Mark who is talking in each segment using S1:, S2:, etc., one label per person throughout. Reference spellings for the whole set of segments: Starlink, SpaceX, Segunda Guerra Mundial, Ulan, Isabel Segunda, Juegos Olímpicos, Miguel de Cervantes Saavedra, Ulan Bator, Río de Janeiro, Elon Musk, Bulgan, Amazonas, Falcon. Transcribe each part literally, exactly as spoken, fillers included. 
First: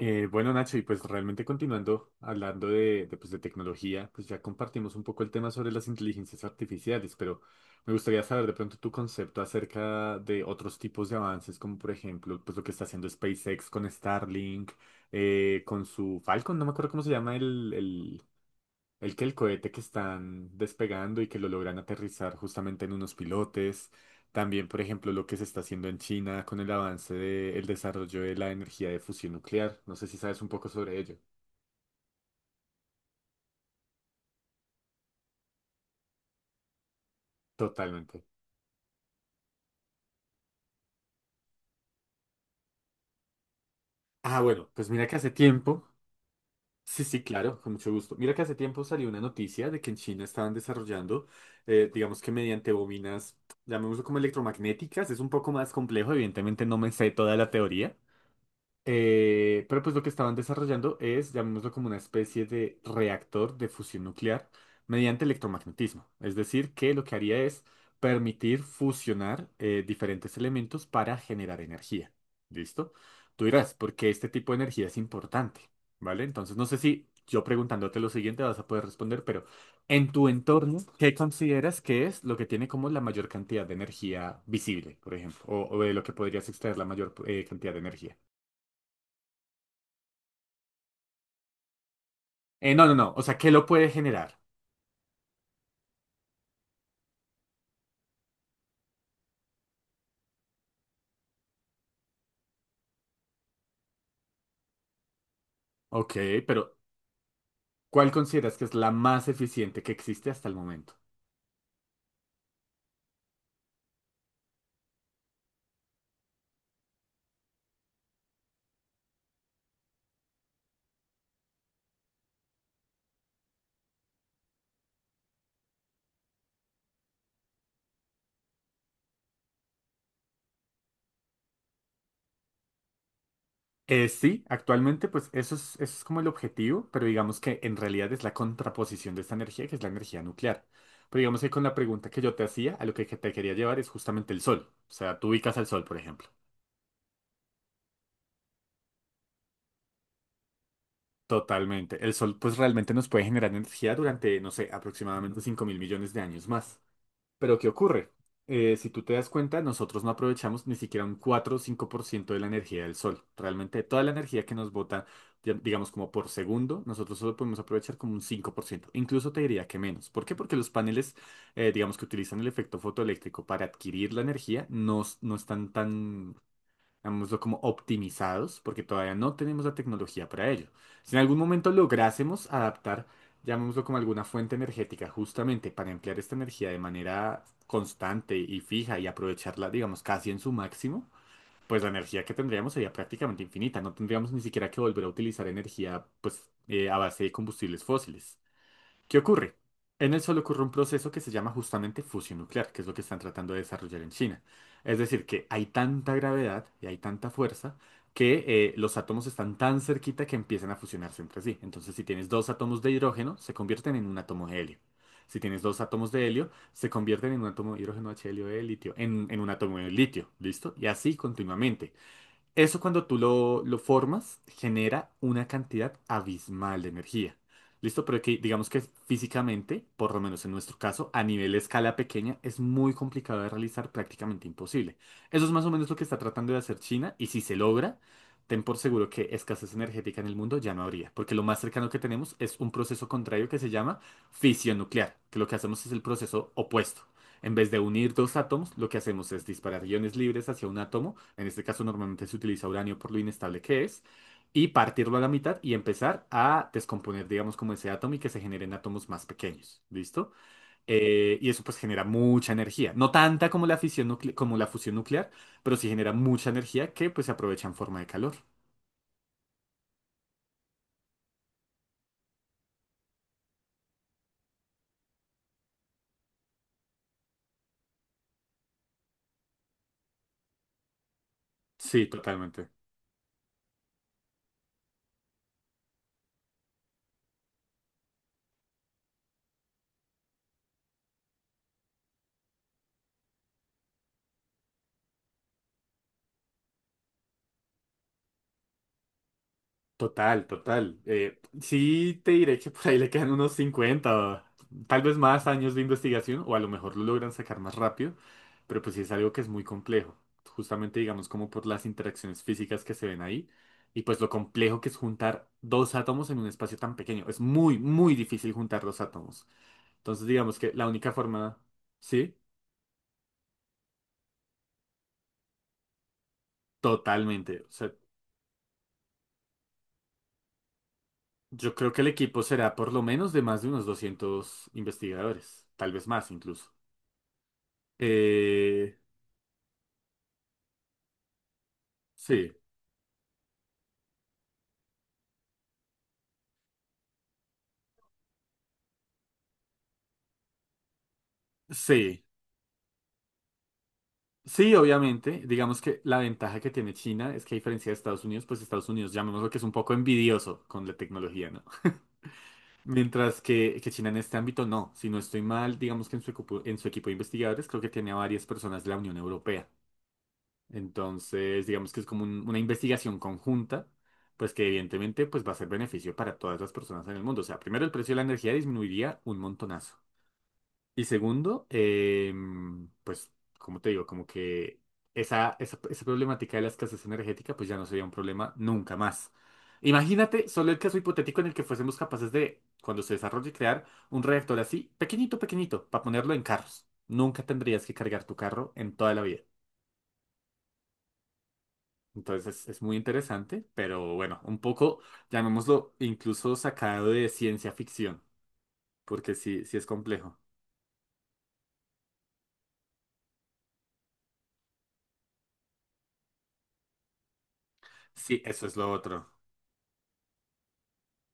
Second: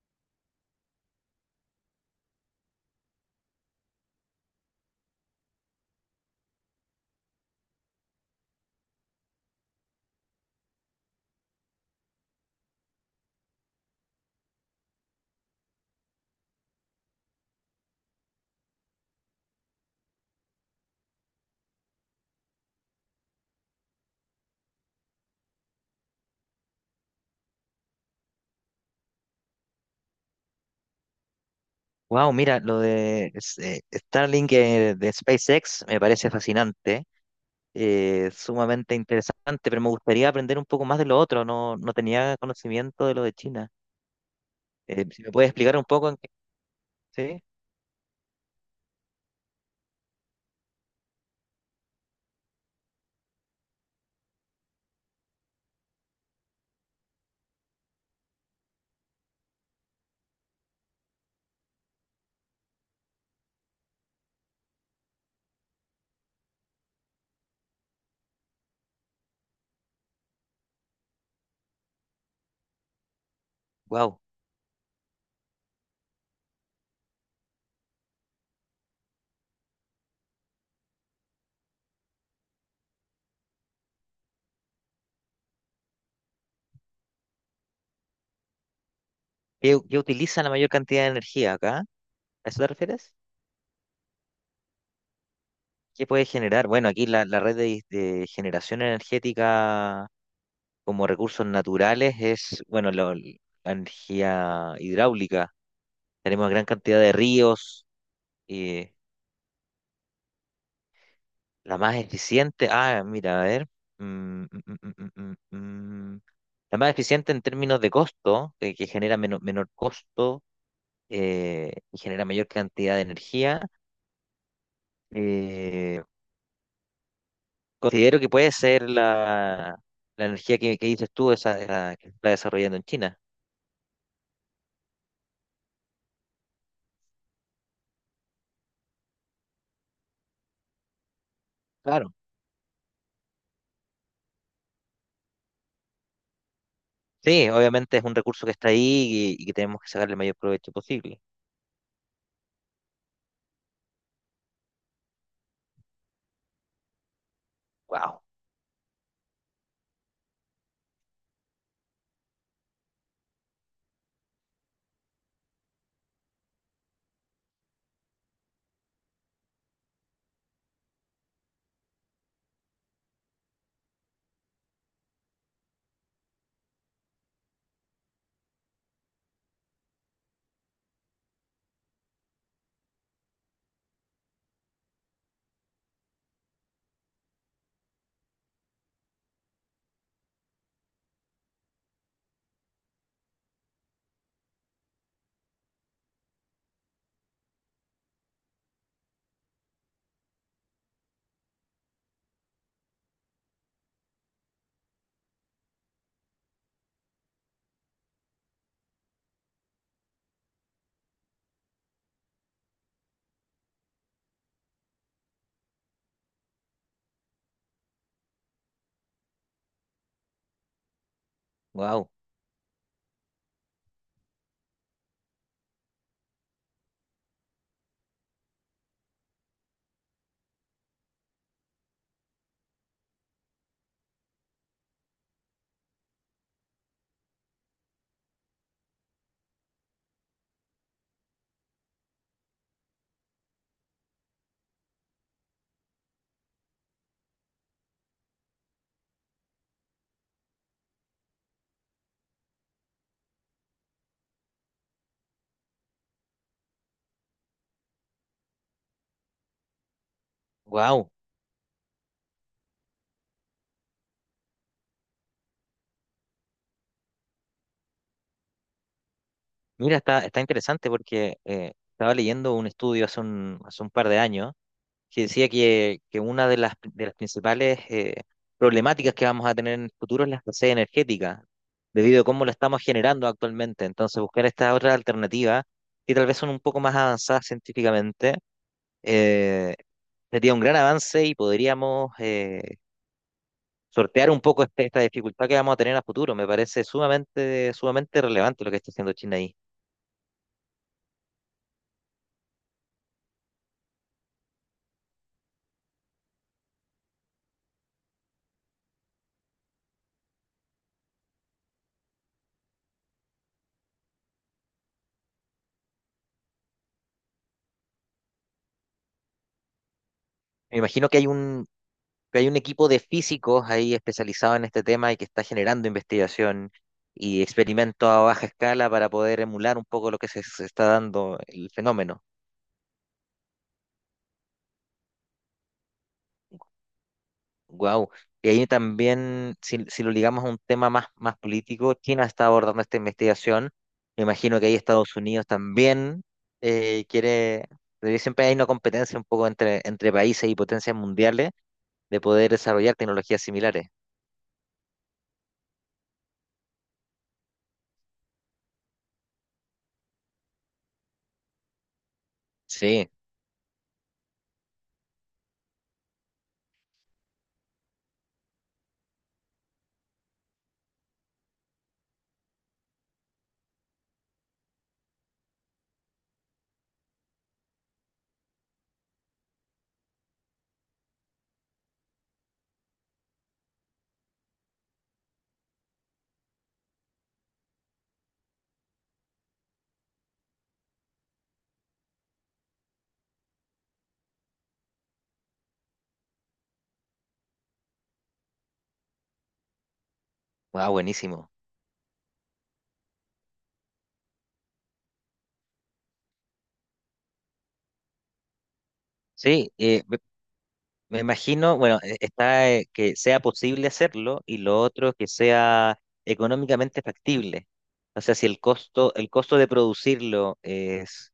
S1: Eh, bueno, Nacho, y pues realmente continuando hablando de, de, pues, de tecnología, pues ya compartimos un poco el tema sobre las inteligencias artificiales, pero me gustaría saber de pronto tu concepto acerca de otros tipos de avances, como por ejemplo, pues lo que está haciendo SpaceX con Starlink, eh, con su Falcon, no me acuerdo cómo se llama el, el que el cohete que están despegando y que lo logran aterrizar justamente en unos pilotes. También, por ejemplo, lo que se está haciendo en China con el avance del desarrollo de la energía de fusión nuclear. No sé si sabes un poco sobre ello.
S2: Wow, mira, lo de S- eh, Starlink eh, de SpaceX me parece fascinante,
S1: Totalmente.
S2: eh, sumamente interesante, pero me gustaría aprender un poco más de lo otro. No, no tenía conocimiento de lo de China.
S1: Ah, bueno, pues mira
S2: Eh,
S1: que
S2: si
S1: hace
S2: me puedes explicar un
S1: tiempo.
S2: poco en qué-
S1: Sí, sí,
S2: ¿sí?
S1: claro, con mucho gusto. Mira que hace tiempo salió una noticia de que en China estaban desarrollando, eh, digamos que mediante bobinas, llamémoslo como electromagnéticas. Es un poco más complejo, evidentemente no me sé toda la teoría. Eh, pero pues lo que estaban desarrollando es, llamémoslo como una especie de reactor de fusión nuclear mediante electromagnetismo. Es decir, que lo que haría es permitir fusionar eh, diferentes elementos para generar energía. ¿Listo? Tú dirás, ¿por qué
S2: Wow.
S1: este tipo de energía es importante? ¿Vale? Entonces, no sé si yo preguntándote lo siguiente vas a poder responder, pero en tu entorno, ¿qué consideras que es lo que tiene como la mayor cantidad de energía visible, por ejemplo? O, o de lo que podrías extraer la mayor eh, cantidad de energía.
S2: ¿Qué, qué utiliza la mayor cantidad de energía acá? ¿A eso te
S1: Eh, no, no,
S2: refieres?
S1: no. O sea, ¿qué lo puede generar?
S2: ¿Qué puede generar? Bueno, aquí la, la red de, de generación energética como recursos naturales es, bueno, lo- la energía hidráulica.
S1: Ok,
S2: Tenemos gran
S1: pero
S2: cantidad de ríos.
S1: ¿cuál consideras que es la
S2: eh,
S1: más eficiente que existe hasta el momento?
S2: La más eficiente. Ah, mira, a ver. Mm, mm, mm, mm, mm, mm, mm. La más eficiente en términos de costo, eh, que genera meno- menor costo eh, y genera mayor cantidad de energía. eh, Considero que puede ser la, la energía que, que dices tú, esa, esa que se está desarrollando en China.
S1: Eh, sí, actualmente, pues eso es, eso es como el objetivo, pero digamos que en realidad es la contraposición de esta energía, que es la energía nuclear. Pero digamos que con la pregunta
S2: Claro.
S1: que yo te hacía, a lo que te quería llevar es justamente el sol. O sea, tú ubicas al sol, por ejemplo.
S2: Sí, obviamente es un recurso que está ahí y, y que tenemos que sacarle el mayor provecho posible.
S1: Totalmente. El sol, pues realmente nos puede generar energía durante, no sé, aproximadamente cinco mil millones de años más. Pero ¿qué ocurre?
S2: Wow,
S1: Eh, si tú te das cuenta, nosotros no aprovechamos ni siquiera un cuatro o cinco por ciento de la energía del sol. Realmente toda la energía que nos bota, di- digamos como por segundo, nosotros solo podemos aprovechar como un cinco por ciento. Incluso te diría que menos. ¿Por qué? Porque los paneles, eh, digamos que utilizan el efecto fotoeléctrico para adquirir la energía, no, s- no están tan, digámoslo como optimizados, porque todavía no tenemos la tecnología para ello. Si en algún momento lográsemos adaptar, llamémoslo como alguna fuente energética, justamente para emplear esta energía de manera constante y fija y aprovecharla, digamos, casi en su máximo, pues la energía que tendríamos sería prácticamente infinita. No tendríamos ni siquiera que volver a utilizar energía, pues, eh, a base de combustibles fósiles. ¿Qué ocurre? En el solo ocurre un proceso que se llama justamente fusión nuclear, que es lo que están tratando de desarrollar en China. Es decir, que hay tanta gravedad y hay tanta fuerza que eh, los átomos están tan cerquita que empiezan a fusionarse entre sí. Entonces, si tienes dos átomos de hidrógeno, se convierten en un átomo de helio. Si tienes dos átomos de helio, se convierten en un átomo de hidrógeno, H, helio de litio, en, en un átomo de litio, ¿listo? Y así continuamente.
S2: wow,
S1: Eso cuando tú lo, lo formas genera una cantidad abismal de energía. ¿Listo? Pero que digamos que físicamente, por lo menos en nuestro caso, a nivel de escala pequeña, es muy complicado de realizar, prácticamente imposible. Eso es más o menos lo que está tratando de hacer China y si se logra, ten por seguro que escasez energética en el mundo ya no habría, porque lo más cercano que tenemos es un proceso contrario que se llama fisión nuclear, que lo que hacemos es el proceso opuesto. En vez de unir dos átomos, lo que hacemos es disparar iones libres hacia un átomo. En este caso normalmente se utiliza uranio por lo inestable que es. Y partirlo a la mitad y empezar a descomponer, digamos, como ese átomo y que se generen átomos más pequeños. ¿Listo?
S2: wow.
S1: Eh, y eso pues genera mucha energía. No tanta como la fisión nucle- como la fusión nuclear, pero sí genera mucha energía que pues se aprovecha en forma de calor.
S2: Mira, está, está interesante porque eh, estaba leyendo un estudio hace un, hace un par de años que decía que, que una de las, de las principales eh, problemáticas que vamos a tener en el futuro es la escasez energética,
S1: Sí,
S2: debido a cómo la
S1: totalmente.
S2: estamos generando actualmente. Entonces, buscar estas otras alternativas, que tal vez son un poco más avanzadas científicamente, eh, sería un gran avance y podríamos eh, sortear un poco este- esta dificultad que vamos a tener a futuro. Me parece sumamente, sumamente relevante lo que está haciendo China ahí.
S1: Total, total. Eh, sí te diré que por ahí le quedan unos cincuenta, tal vez más años de investigación, o a lo mejor lo logran sacar más rápido, pero pues sí es algo que es muy complejo, justamente digamos como por las interacciones físicas que se ven ahí, y pues lo complejo que es juntar dos átomos en un espacio tan pequeño. Es muy, muy difícil juntar dos átomos. Entonces digamos que
S2: Me
S1: la
S2: imagino
S1: única
S2: que hay
S1: forma,
S2: un,
S1: sí,
S2: que hay un equipo de físicos ahí especializado en este tema y que está generando investigación y
S1: totalmente. O sea,
S2: experimentos a baja escala para poder emular un poco lo que se, se está dando el
S1: yo creo que el
S2: fenómeno.
S1: equipo será por lo menos de más de unos doscientos investigadores, tal vez más incluso.
S2: Wow. Y ahí
S1: Eh,
S2: también, si, si lo ligamos a un tema más, más político, China está
S1: sí,
S2: abordando esta investigación. Me imagino que ahí Estados Unidos también eh, quiere, porque siempre hay una competencia un poco entre, entre países y potencias mundiales de
S1: sí,
S2: poder desarrollar tecnologías similares.
S1: sí, obviamente. Digamos que la ventaja que tiene China es que a diferencia de Estados Unidos, pues Estados Unidos, llamémoslo que es un poco envidioso con la tecnología, ¿no?
S2: Sí,
S1: Mientras que, que China en este ámbito no. Si no estoy mal, digamos que en su, equipo- en su equipo de investigadores creo que tiene a varias personas de la Unión Europea. Entonces, digamos que es como un- una investigación conjunta, pues que evidentemente pues va a ser beneficio para todas las personas en el mundo. O sea, primero el precio de la energía disminuiría un montonazo. Y segundo, em, pues, como te digo, como que esa, esa, esa problemática de la escasez energética, pues ya no sería un problema nunca más. Imagínate solo el caso hipotético en el que fuésemos capaces de, cuando se desarrolle, crear un reactor así, pequeñito, pequeñito, para ponerlo en carros. Nunca tendrías que cargar tu carro en toda la vida.
S2: wow, buenísimo.
S1: Entonces es, es muy interesante, pero bueno, un poco, llamémoslo, incluso sacado de ciencia ficción, porque sí,
S2: Sí,
S1: sí es
S2: eh,
S1: complejo.
S2: Me imagino, bueno, e- está eh, que sea posible hacerlo y lo otro que sea económicamente factible. O sea,
S1: Sí,
S2: si el
S1: eso es lo
S2: costo,
S1: otro.
S2: el costo de producirlo es,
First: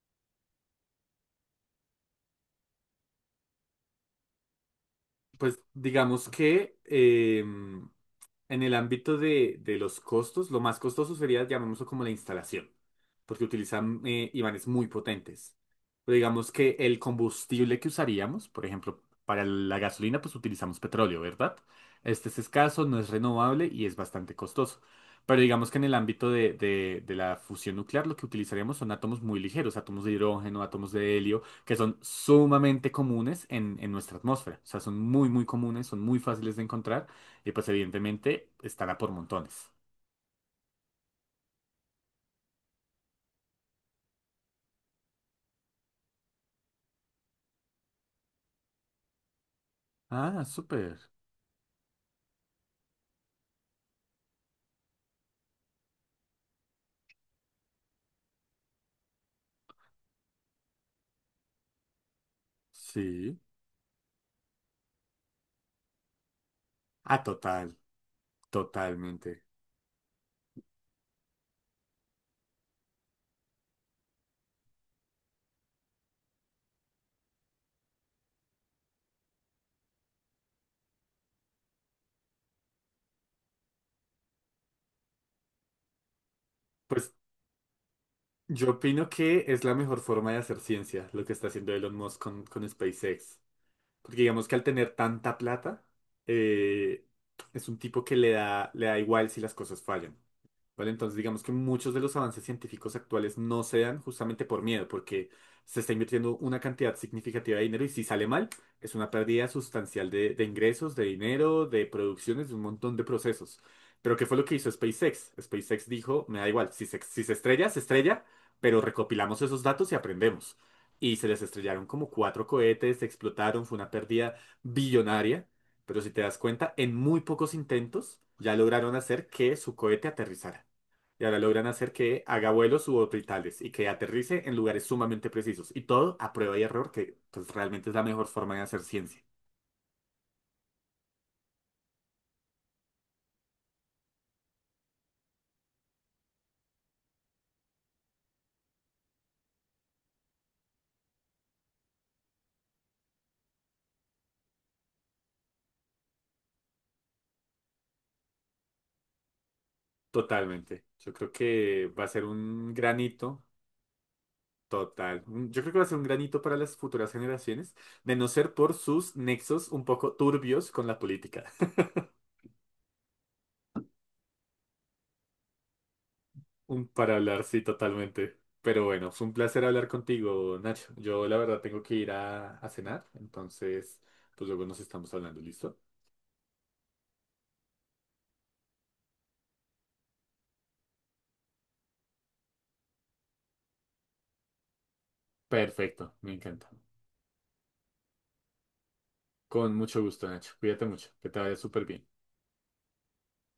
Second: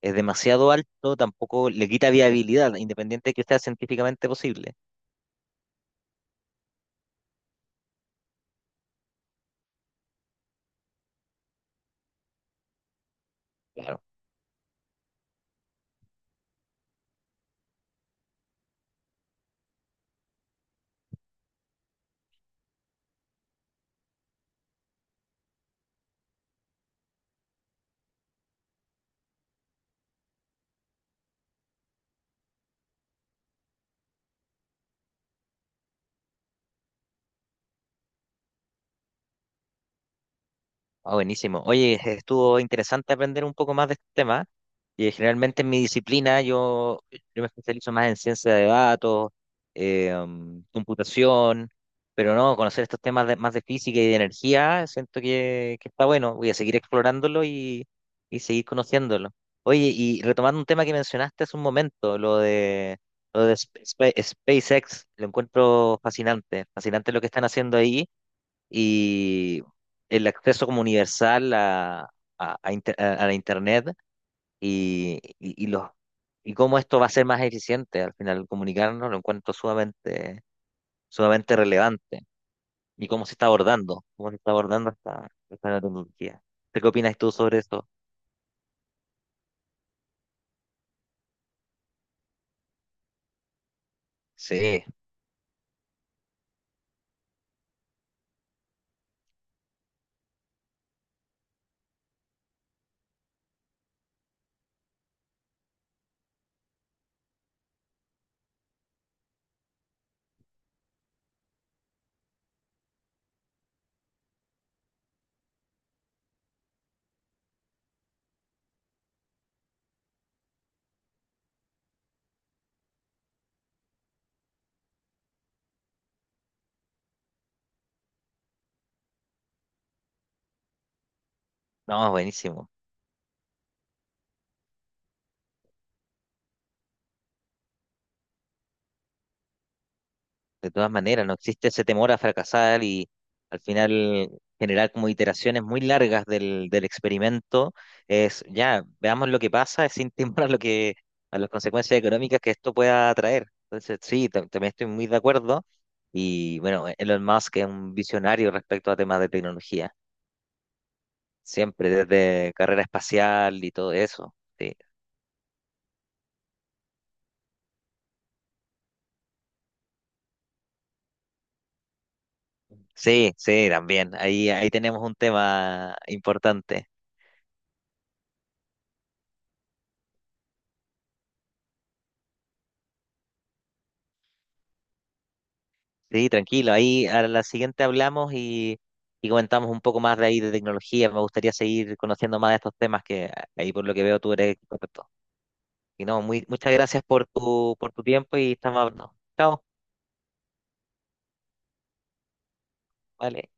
S2: es demasiado alto, tampoco le quita viabilidad, independiente de que sea científicamente posible.
S1: Pues digamos que em, en el ámbito de, de los costos, lo más costoso sería, llamémoslo como la instalación, porque utilizan eh, imanes muy potentes. Pero digamos que el combustible que usaríamos, por ejemplo, para la gasolina, pues utilizamos petróleo, ¿verdad? Este es escaso, no es renovable y es bastante costoso. Pero digamos que en el ámbito de, de de la fusión nuclear, lo que utilizaríamos son átomos muy ligeros, átomos de hidrógeno, átomos de helio, que son sumamente comunes en, en nuestra atmósfera. O sea, son muy, muy comunes, son muy fáciles de encontrar y pues evidentemente estará por montones.
S2: Ah, buenísimo. Oye, estuvo interesante aprender un poco más de este tema. Y generalmente en mi disciplina yo, yo me especializo más en ciencia de datos, eh,
S1: Ah,
S2: mm,
S1: súper.
S2: computación, pero no, conocer estos temas de- más de física y de energía, siento que, que está bueno. Voy a seguir explorándolo y, y seguir conociéndolo. Oye, y retomando un tema que mencionaste hace un momento, lo de,
S1: Sí.
S2: lo de Sp- Sp- SpaceX, lo encuentro fascinante, fascinante
S1: Ah,
S2: lo que están
S1: total,
S2: haciendo ahí
S1: totalmente.
S2: y el acceso como universal a, a, a inter- a- a la Internet y, y, y los, y cómo esto va a ser más eficiente al final comunicarnos, lo encuentro sumamente, sumamente relevante y cómo se está abordando, cómo se está abordando esta, esta nueva tecnología. ¿Tú ¿Qué
S1: Pues
S2: opinas tú sobre esto?
S1: yo opino que es la mejor forma de hacer ciencia, lo que está haciendo Elon Musk con, con SpaceX. Porque digamos que al
S2: Sí,
S1: tener tanta plata, eh, es un tipo que le da, le da igual si las cosas fallan. ¿Vale? Entonces, digamos que muchos de los avances científicos actuales no se dan justamente por miedo, porque se está invirtiendo una cantidad significativa de dinero y si sale mal, es una pérdida sustancial de, de ingresos, de dinero, de producciones, de un montón de procesos. Pero ¿qué fue lo que hizo SpaceX? SpaceX dijo, me da igual, si se, si se estrella, se estrella, pero recopilamos esos datos y aprendemos. Y se les estrellaron como cuatro cohetes, se explotaron, fue una pérdida billonaria. Pero si te das cuenta, en muy pocos intentos ya lograron hacer que su cohete aterrizara. Y ahora logran hacer
S2: no,
S1: que haga
S2: buenísimo.
S1: vuelos suborbitales y que aterrice en lugares sumamente precisos. Y todo a prueba y error, que pues realmente es la mejor forma de hacer ciencia.
S2: De todas maneras, no existe ese temor a fracasar y al final generar como iteraciones muy largas del, del experimento. Es ya, veamos lo que pasa, es sin temor a lo que, a las consecuencias económicas que esto pueda traer. Entonces, sí, ta- también estoy muy de acuerdo. Y bueno, e, Elon Musk es un visionario respecto a temas de tecnología,
S1: Totalmente. Yo creo que
S2: siempre
S1: va a ser
S2: desde
S1: un
S2: carrera
S1: granito
S2: espacial y todo eso. Sí,
S1: total. Un- Yo creo que va a ser un granito para las futuras generaciones, de no ser por sus nexos un poco turbios con la política.
S2: sí, sí, también. Ahí, ahí tenemos un tema
S1: Un
S2: importante.
S1: para hablar, sí, totalmente. Pero bueno, fue un placer hablar contigo, Nacho. Yo la verdad tengo que ir a, a cenar, entonces pues luego nos estamos hablando, ¿listo?
S2: Sí, tranquilo. Ahí a la siguiente hablamos y, y comentamos un poco más de ahí de tecnología. Me gustaría seguir conociendo más de estos temas que ahí por lo que veo tú eres experto. Y
S1: Perfecto,
S2: no,
S1: me
S2: muy,
S1: encanta.
S2: muchas gracias por tu, por tu tiempo y estamos hablando. Chao.
S1: Con mucho gusto, Nacho. Cuídate mucho, que te vaya súper bien.
S2: Vale.